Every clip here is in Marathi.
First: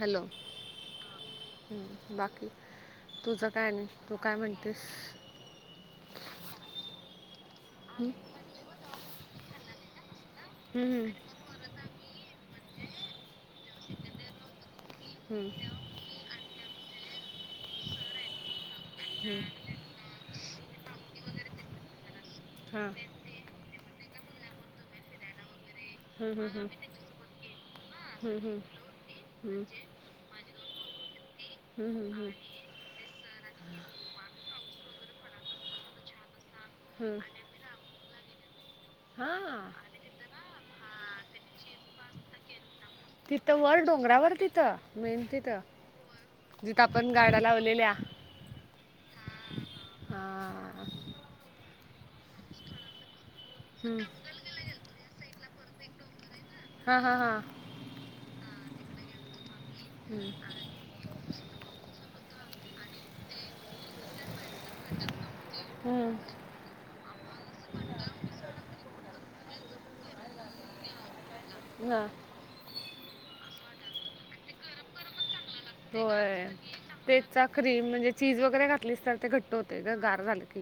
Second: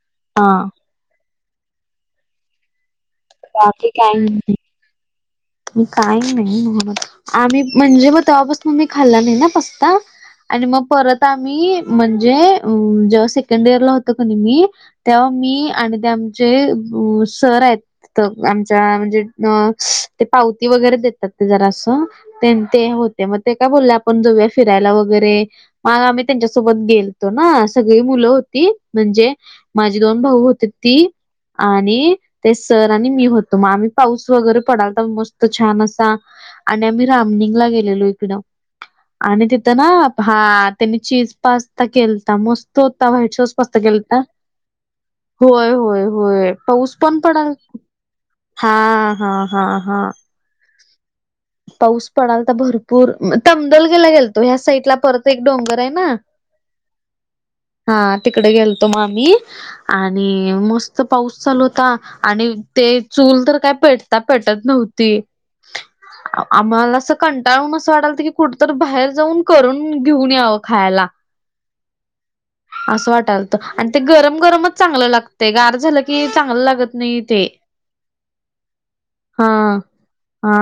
हॅलो हां हम् बाकी तुझ काय नाही बाकी तू काही काय नाही म्हणतेस मी काही नाही म्ह आम्ही म्हणजे हं? मग तेव्हापासून मी खाल्ला नाही ना पस्ता आणि मग हं, परत आम्ही म्हणजे जेव्हा सेकंड इयर ला होतो काणी मी तेव्हा हं, हं. मी आणि ते आमचे सर आहेत आमच्या म्हणजे हं. अ ते पावती वगैरे देतात ते जरा असं ते हां. ते मग ते काय बोलले आपण जाऊया फिरायला वगैरे मग आम्ही हं, हं, हं. त्यांच्यासोबत गेल ना सगळी मुलं हं, हं, हं. होती म्हणजे माझी दोन भाऊ होते ती हं, हं, आणि हं. ते सर आणि मी होतो मग आम्ही पाऊस वगैरे पडाल मस्त छान असा आणि आम्ही हं. रामनिंगला गेलेलो इकडं आणि हां. तिथं ना हा त्यानी चीज पास्ता केलता मस्त तिथं ईटत वर ग डोंगरावर तिथं होय होय होय पा पण गाड्या लावलेल्या हा हा हा हा हा पाऊस पडल तर भरपूर पूर तमदोल हम्म गेला गेलतो ह्या साईड ला परत एक डोंगर आहे ना हा हा हा हा तिकडे गेलतो आम्ही आणि हम्म मस्त पाऊस चालू होता आणि ते चूल तर काय पेटता पेटत नव्हती हम्म आम्हाला अस कंटाळून असं वाटाल की कुठ तर बाहेर जाऊन करून घेऊन यावं खायला हा असं वाटाल तर आणि ते गरम गरमच चांगलं लागते गार झालं की चांगलं लागत नाही ते क्रीम म्हजे चीज वगैर घातलीतात हा हा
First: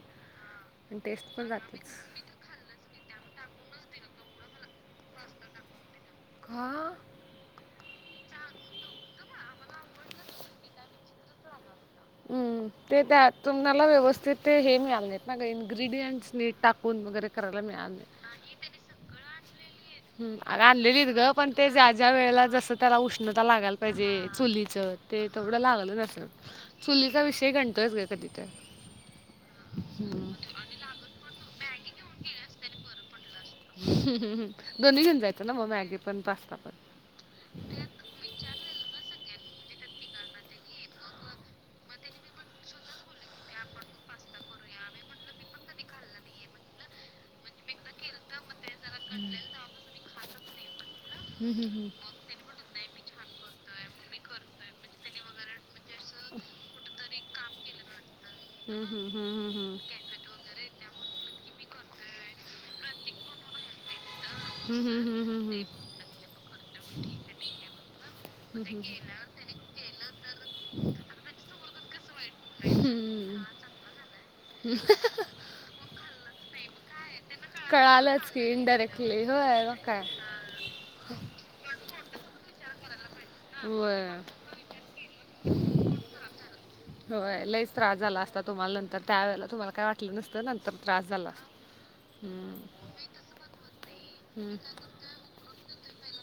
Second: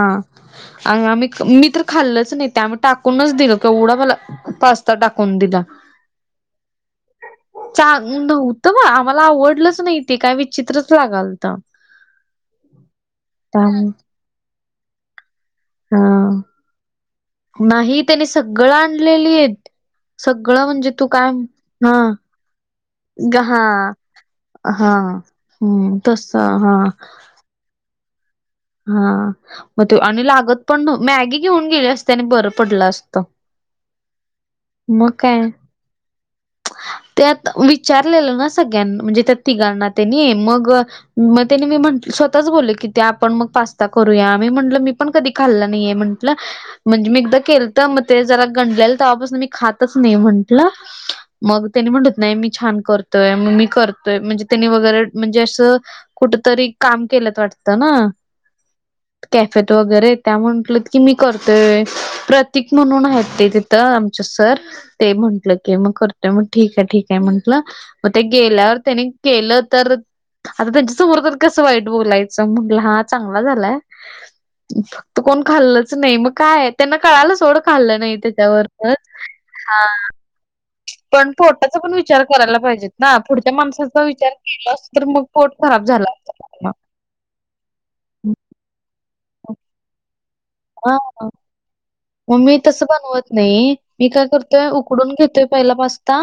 आणि आ म टेस्ट पण मी तर जातेच खाल्लच नाही त्या आमही टाक टाूनच दिलं किवढा मला पास्ता टाकून दिला हा चांगधऊत ब आम्हाला आवडलंच नाही ते काय विचित्रच लागाल तर हम्म ते त्या तुम्हाला व्यवस्थित ते हे मी आणत ना काही हा इ््रीडियंट्सनीी टाकून वगैरे करायला नाही मिळाले त्याने सगळं आणलेली आहेत ह सगळं म्हणजे तू रालेलीत ग काय पण ते ज्या हा ज्या वेळेला जस त्याला उष्णता ग- हा लागायला पाहिजे चुलीच हा ते तेवढं लागलं हम्म नस तस हा चुलीचा विषय ते घंटंच घ की तर हा मग ते आणि लागत पण मॅगी घेऊन गेले असते आणि बरं पडलं असतं ह हम दोन्ही मग घऊन काय जायचं ना मग मॅगी पण पास्ता पण त्यात विचारलेलं ना सगळ्यां म्हणजे त्या तिघण ना त्यानी मग मग त्यानी मी म्हट स्वतःच बोलल की ते पण मग पास्ता करूया म म्हटलं मी पण कधी खाल्लं नाहीे म्हटलं म्हणजे मी एकदा केल तर मग ते जरा गंडले तेव्हापासून मी खातच नाही म्हंटलं हम्म, मग हम्म, हम्म. त्यानी म्हणटत नाही मी छान करतोय मग मी करतोय म्हणजे त्यांनी वगैरे म्हणजे असं कुठ तरी काम केलत वाटतं ना हम हम कॅफेत वगैरे त्या म्हटल की मी करतेोय प्रत्य तिक म्हणून आहेत ते तिथं आमचं सर हम्म, हम्म, ते हम्म, हम्म, म्हटलं हम्म. की मग करतोय मग ठीक आहे ठीक आहे म्हंटलं मग ते गेल्यावर हम्म, त्यानी केलं तर आता त्यांच्या समोर कसं वाईट बोलायचं मग ल हम्म. हात चांगला हम्म. झालाय फक्त कोण खाल्लंच नाही मग काय त्यांना कळाला सोडं खाल्लं नाही कळालंच की त्याच्यावर इनडायरेक्टली होय मग हा काय पण पोटाचा पण विचार करायला पाहिजे ना पुढच्या माणसाचा होय विचार केला अस तर मग पोट खराब झाला हो लईच त्रास झाला असता तुम्हाला नंतर त्या वेळेला तुम्हाला काय वाटलं नसतं नंतर त्रास हा झाला मग हम्म, मी तस बनवत नाही मी काय हम्म. करतोय उकडून घेतोय पहिला पाचता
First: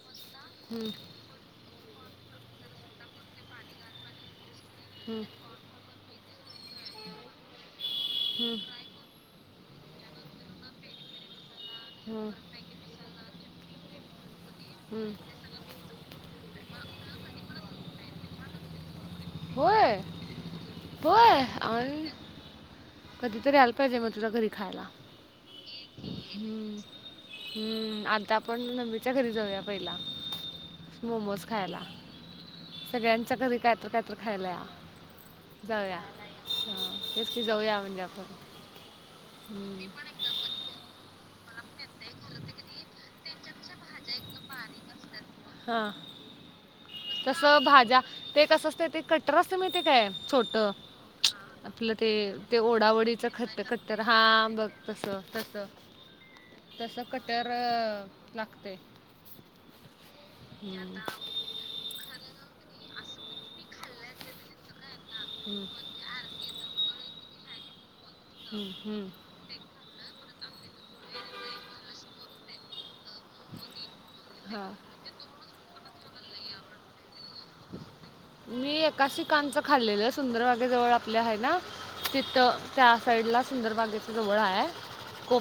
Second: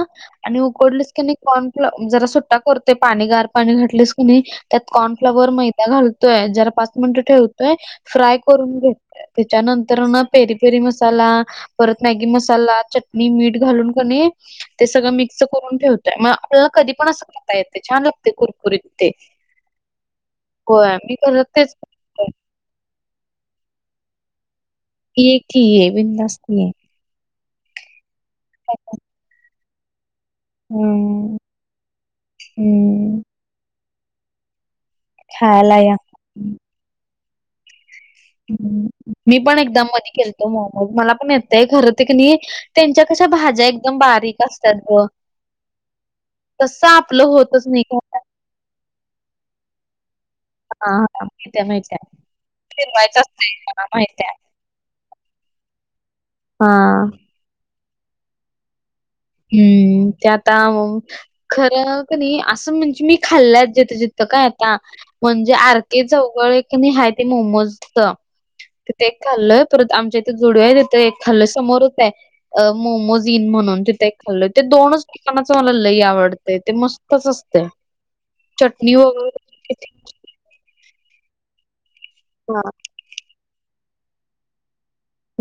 आणि हम्म. कोडलीस की नाही कॉर्नफ्ल जरा सुट्टा करते पाणी गार पाणी घातलीस कु नाही त्यात हम्म, कॉर्नफ्लॉवर मैदा घालत य जरा पाच मिनटं ठेवतोय फ्राय हम्म. करून घेत त्याच्यानंतर ना पेरी पेरी मसाला परत मॅगी हम्म. मसाला चट मी मीठ घालून कणे ते सगळं हम्म. मिक्स करून ठेवतो मग आपल्याला कधी पण असं पाता येते छान लागते कुरकुरीत ते होय कोमी होय करतेच आणि कधीतरी आला पाहिजे मग तुझला घरी खायला एक ठी आहे बिनंदस्ती आहे हम्म. हम्म आता आपण नबमीच्या घरी जाऊया पहिला हम्म मोमोज खायला हम्म. सगळ्यां चकरी कायत कायत खायला या खायला या. जाऊया क जाऊया हिजप मी पण एकदाम मध खेलतो मग मग मला पण येतय खरं तर क नाही त्यांच्या कशा भाज्या एकदम बारीक असतात ग हां तर साप तसं भाज्या ते कसं असते ते कटर असते मिळ ते काय छोट हा माहित्या आपलं माहित्या ते ते फिरवायचं ओडाओडीच खट असतंय खट्टर हा माहित्या बघ तस तस हा तस कटर लागते हम्म ते आता मग खरं क नाही असं म्हणजे मी खाल्ल्यात जथ काय आता म्हणजे हम्म, आर के चौघळ नाही आहे ते मोमोजच हम्म, तिथ हम्म. एक खाल्लय परत आमच्या इथे जोडव आहे तिथ एक खाल्लं समोरच आहे मोमोज जन म्हणून तिथे खाल्ल ते हां दोनच ठिकाणाच मला लई आवडते ते मस्तच असते मी एका शिकांचं खाल्लेलं सुंदरवागे जवळ आपल्या आहे ना तिथ हा त्या साईड ला सुंदरबागेच जवळ आहे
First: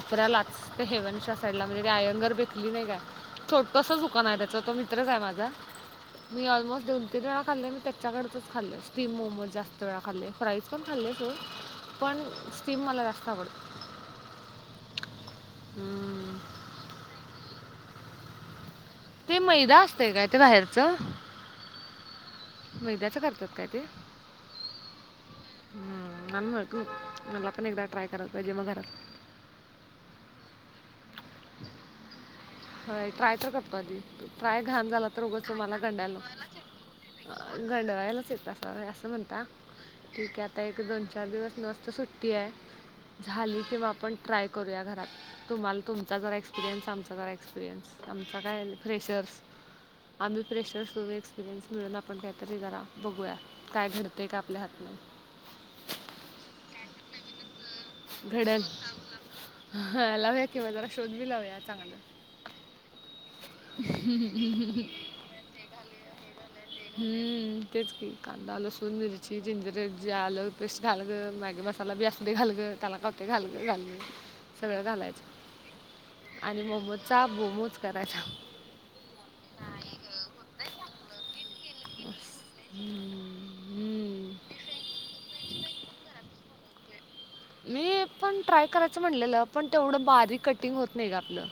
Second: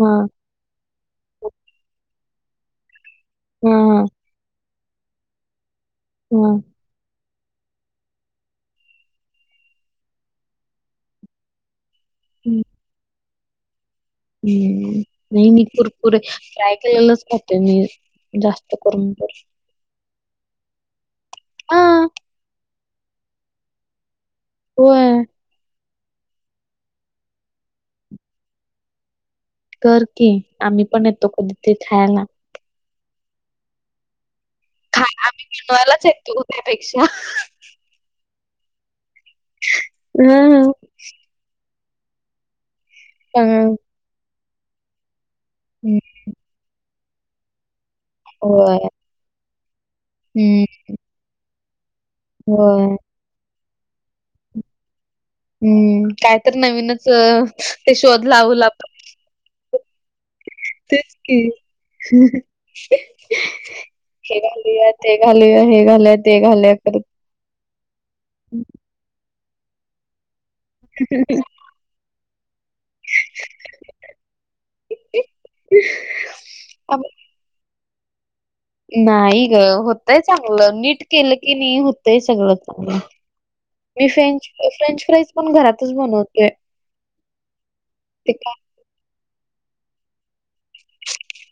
हा हा. हेवनच्या साईडला म्हणजे ते आयंगर बेकली नाही काय छोटंस हा दुकान आहे त्याच त मी माझ मी हा. ऑलमोस्ट दोन तीन वेळा खाल् त्याच्याकडेच खाल्लंय स्टीम मोमोज जास्त वेळा खल्ले फाईज पण खाल्लेय स पण स्टीम मला जास्त आवड हम्म नाही मी पुरपूर हम्म. फ्राय केलेलंच खाते मी जास्त करून तर ते मैदा असतय काय ते बाहेरच हा मैद्याच करतात काय ते हो हम्म नन मला पण एकदा ट्राय करत पाहिजे मग घरात कर की आम्ही पण येतो कुध ते खायला हय ट्राय तर करतो आधी ट्राय घाण झाला तर उगं तमला खायनवायलाच गंडाला येतो त्यापेक्षा घंडवायलाच येत स असं म्हणता ठीक आता हम्म एक दोन चार दिवस नसत सुट झाली हम्म तेव्हा आपण ट्राय करूया घरात तुम्हाला तुमचा जर एक्सपिरियन्स आम क्पिरियनस आम होय कायेशर्स आम्ही हम्म प्रेशर्स एक्सपिरियन्स मिळ आपण काहीतरी जरा होय. बघूया काय घडतय का आपल्या हातन हम्म काय तर नवीनच ते शोध घडल लावला पण ह लावूया किंवा जरा तेच शोध की. लावूया चांगला हे घालिया ते घालिया हे घालया हम्म तेच खांदा लसुन मिर्ची जिंजर जल पेस्ट घाल ग मागे मसाला बी असते घाल ग त्याला कते घाल ग घाल ग सगळं घालायचं आणि अब- ममचा बोमोज करायचा नाही ग होतय चांगलं नीट केलं की नाही होत सगळ हम्म, मी हम्म. फ्रेंच फ्रेंच फ्राईज पण घरात त म्हणवते. मी पण ट्राय करायचं म्हणलेलं पण तेवढं बारीक कटिंग होत नाही ग आपलं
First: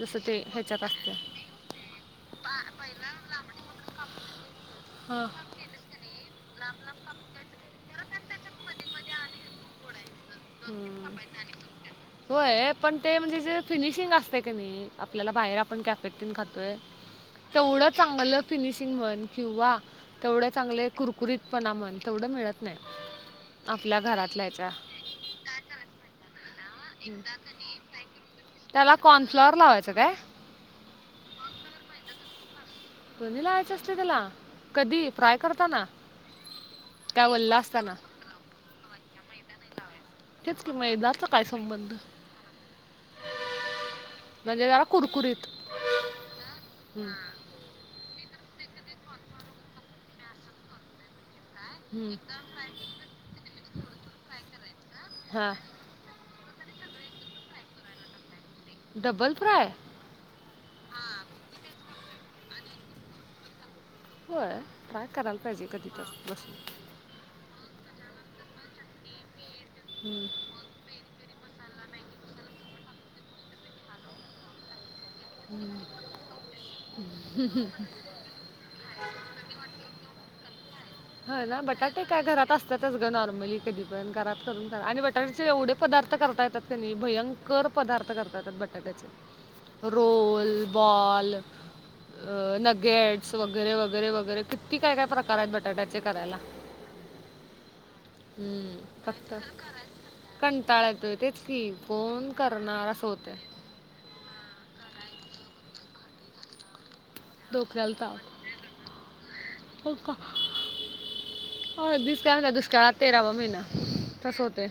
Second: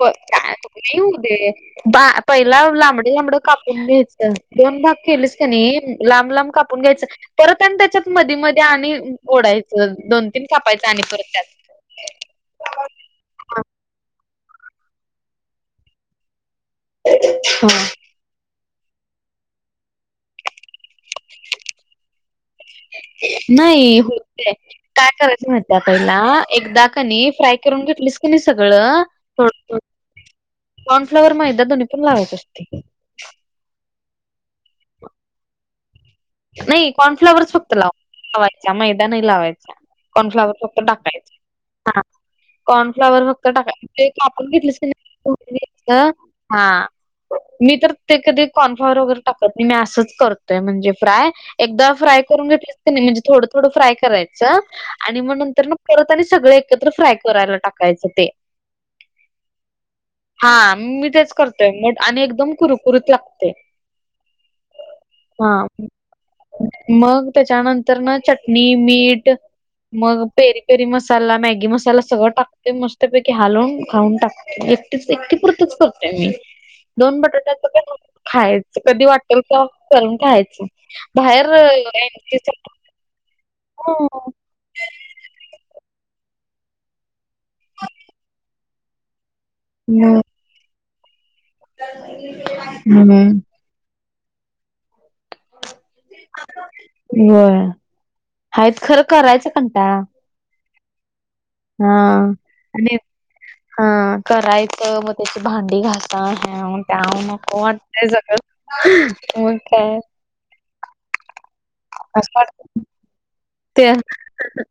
जसं ते. ह्याच्यात येऊ असतं दे. बा पहिला लांबड लांबड कापून घ्यायच दोन भाग हा केलेस का नाही. लांब लांब कापून घ्यायचं परत आणि त्याच्यात मधी मध्ये आणि ओढायचं दोन. खापायचा आणि हम्म. परत त्यात. होय पण ते म्हणजे जे फिनिशिंग असतय क नाही आपल्याला बाहेर आपण कॅफेन खातोय. हा. तेवढं चांगलं फिनिशिंग म्हण किंवा तेवढ चांगले. कुरकुरीत पणा म्हण तेवढं मिळत नाही नाही आपल्या घरात होतय. लहायच्या. काय करायचं म्हत आपैला एकदा हम्म. कनी फ्राय करून घेतलीस क नाही सगळं. फ्लोरलावाचत. कॉर्नफ्लवर मैदा धो्नी पण लावत असते. दो्नी लाहायचे असते त्याला कधी फ्राय करताना. नाही काय कॉर्नफ्लॉवरच वल्ला फक्त लाव असताना लावायचा मैदा नाही लावायचा. कॉर्नफ्लावर तेच की फक्त मैदाचा टाकायच काय संबंध ह. कॉर्नफ्लॉवर फक्त टाका म्हणजे जरा म्हजेण कुरकुरीत घेतले हा. हम्म. मी तर ते कधी कॉर्नफ्लावर वगैरे टाकत नाही मी असंच करतोय म्हणजे फ्राय. एकदा हम्म. फ्राय करून घेतली नाही म्हणजे थोडं थोडं फ्राय करायचं आणि मग हा नंतर. करत आणि सगळे एकत्र फ्राय करायला टाकायचं ते. Double fry. हा मी तेच करतोय मग आणि एकदम कुरकुरीत लागते. होय ट्राय करायला हा. पाहिजे कधी तर बसून. मग त्याच्यानंतर ना चटणी मीठ मग हम्म. पेरी पेरी मस्त. मसाला मॅगी मसाला सगळं टाकते मस्तपैकी हालवून खाऊन टाकते. एकटे पुरतच हम्म. करतोय मी दोन बटाट्याच. खायच कधी वाटेल का करलून खायचं. हा बाहेर ना बटाटे काय घरात असतातच ग नॉर्मली कधीपात. कर आणि बटाट्याचे एवढे पदार्थ करता येतात क भयंकर पदार्थ करता येतात बटाट्याचे. हम्म. रोोल बॉल अ नगेट्स हम्म वगैर. वगैरे वैे वगैरे किती काय काय प्रकार. ताट्याचे करायला होय. हम्म आहेत खरं फक्त. करायचा कंटाळा. कंटाळा येतोय ते फ हा पण आणि करणारस होते. हा करायच मग त्याची भांडी घालता ह्यान त्याहून. म डोक्याला वाट सग ताप मग काय. हो असं दष्काळ म्ह वाटत दुष्काळ तेरावा महिना तस होते.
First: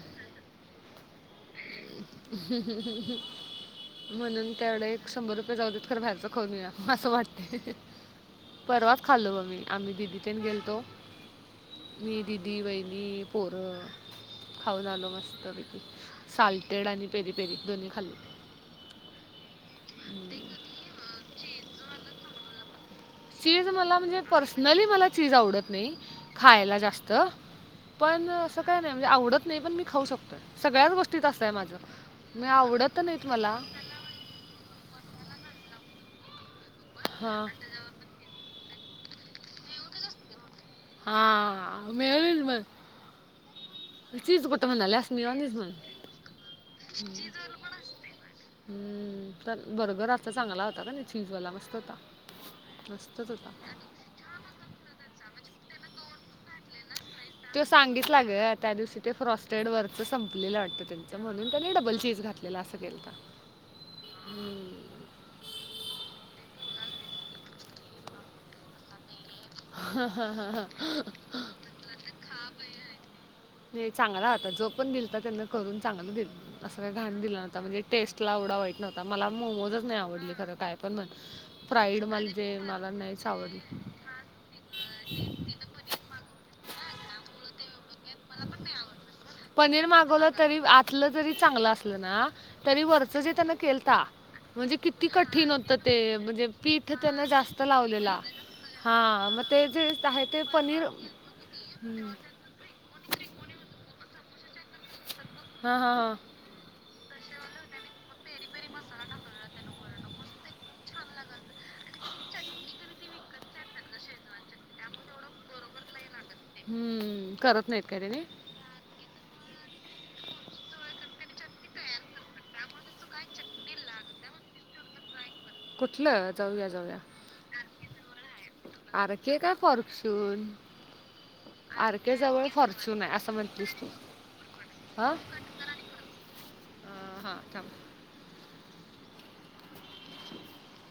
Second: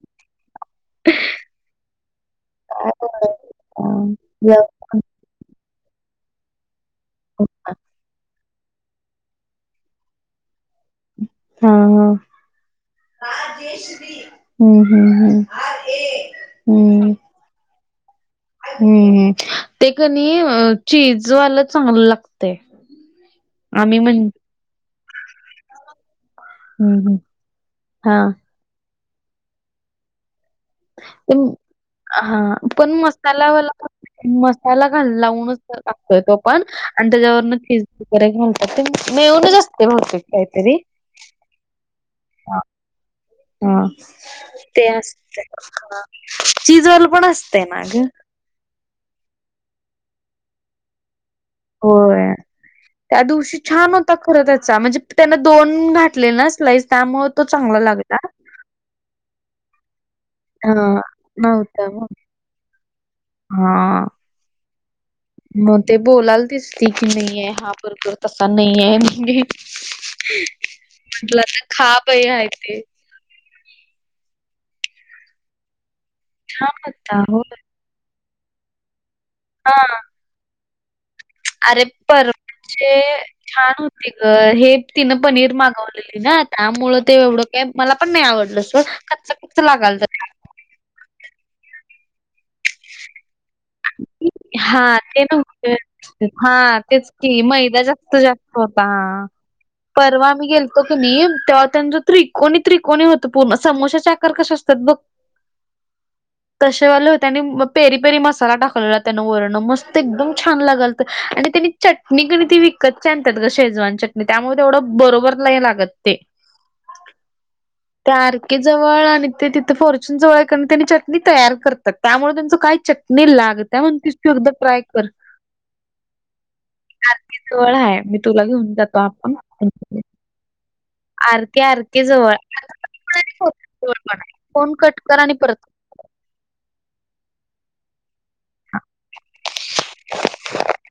ह. म्हणून त्यावढ एक शंभर रुपये जाऊ देत खरं भहेरचं खोनया. असं वाटते परवाच खाल्लो म मी आम्ही दिदी तेन गेलतो. हा मी दिदी वहिणी पोर हम्म खाऊन आलो हम्म हम्म मस्त बैकी. साल्टेड आणि पेरी पेरी दोन्ही खाल्ले. ह् ते कनी चीजवाला चांगलं लागत. चीज मला म्हणजे पर्सनली मला चीज आवडत नाही. खायला जास्त हा पण असं काय नाही म्हणजे आवडत नाही पण मी खाऊ शकतोय. सगळ्याच गोष्टीत असतं आहे माझं हा मी पण आवडत नाहीत मला. मसालावाला मसाला घा लावूनच टाकतोय तो आपण आणि हां त्याच्यावरनिज. वगैरे घेणतात ते मेळन जा असते भवते काहीतरी. हा मिळेल मग. हा ते म्हणाल्यास असते मेयोनीज म्हण चिजवाल पण असते ना ग. हम् तर बरोगर आता चांगला होता का नाही चीजवाला मस्त. हो होता त्या मस्तच होता दिवशी छान होता खर त्याचा म्हणजे त्यांना दोन घातले ना. लाईस त्यामुळे तो चांगला लागत सांगितला ग त्या दिवशी ते फ्रॉस्टेड वरच संपलेलं हा वाटतं त्यांचं म्हणून त्यानी नव्हता डबल मग. चीज घातलेला असं केल तर हा आणि मग ते बोलाला दिसती की नाहीये हा भरपूर तसा नाहीये म्हटलं आता खा पही ह ते चांगला होता जो पण दिल त्यांना करून चांगलं दिल छान असं काही होता घण दिलं हो नव्हता म्हणजे टेस्ट ला एवढा वाईट नव्हता मला हा मोमोजच नाही आवडली खरं काय पण म्हण अरे फ्राईड म्हणजे म नाही साव त हे तिनं पनीर मागवलेली ना त्यामु ते एवढं मला पण नाही आवडलं स कच्च कच्च पनीर लागाल मागवलं तरी आतलं जरी चांगलं असलं ना तरी वरचं जे त्यांना केलता म्हणजे हा किती ते कठीण नकते होतं ते म्हणजे हा पीठ तेच त्यानं क जास्त मैदा जास्त लावलेला जास्त ह हा मग ते जे आहे परवा ते मी गेलतो पनीर की नाही तेव्हा त्यांच हम्म त्रिक कोणीतरी कोणी होतं पूण समोश्याचे आकार कसे असतात हा हा हा तसेवालं हो त्यानी पेरी पेरी मस् मला टाकला त्या वरण मस्त एकदम छान लागल आणि त्यानी चट क व कच्च्या अंतात शेजवान चटणी त्यामुळे तेवढं बरोबरला लागत ते करत नाहीत का त्या त्याने जवळ आणि ते तिथे फॉर्च्यून जवळ त्यांनी चटणी तयार करतात त्यामुळे त्यांचं काय च नाही लागत म्हण त तू एकदा ट्राय कर कुठलं जाऊया जाऊया ळ आहे मी तुला घेऊन जातो अर आपण के काय करकसून आरके आर आरके केे जवळ आरके फॉर्च्युून आहे जवळ असं आणि फोन म्हटलीस तू जवळ पण आहे. फोन कट हा कर आणि परत ह हा म [unintelligible]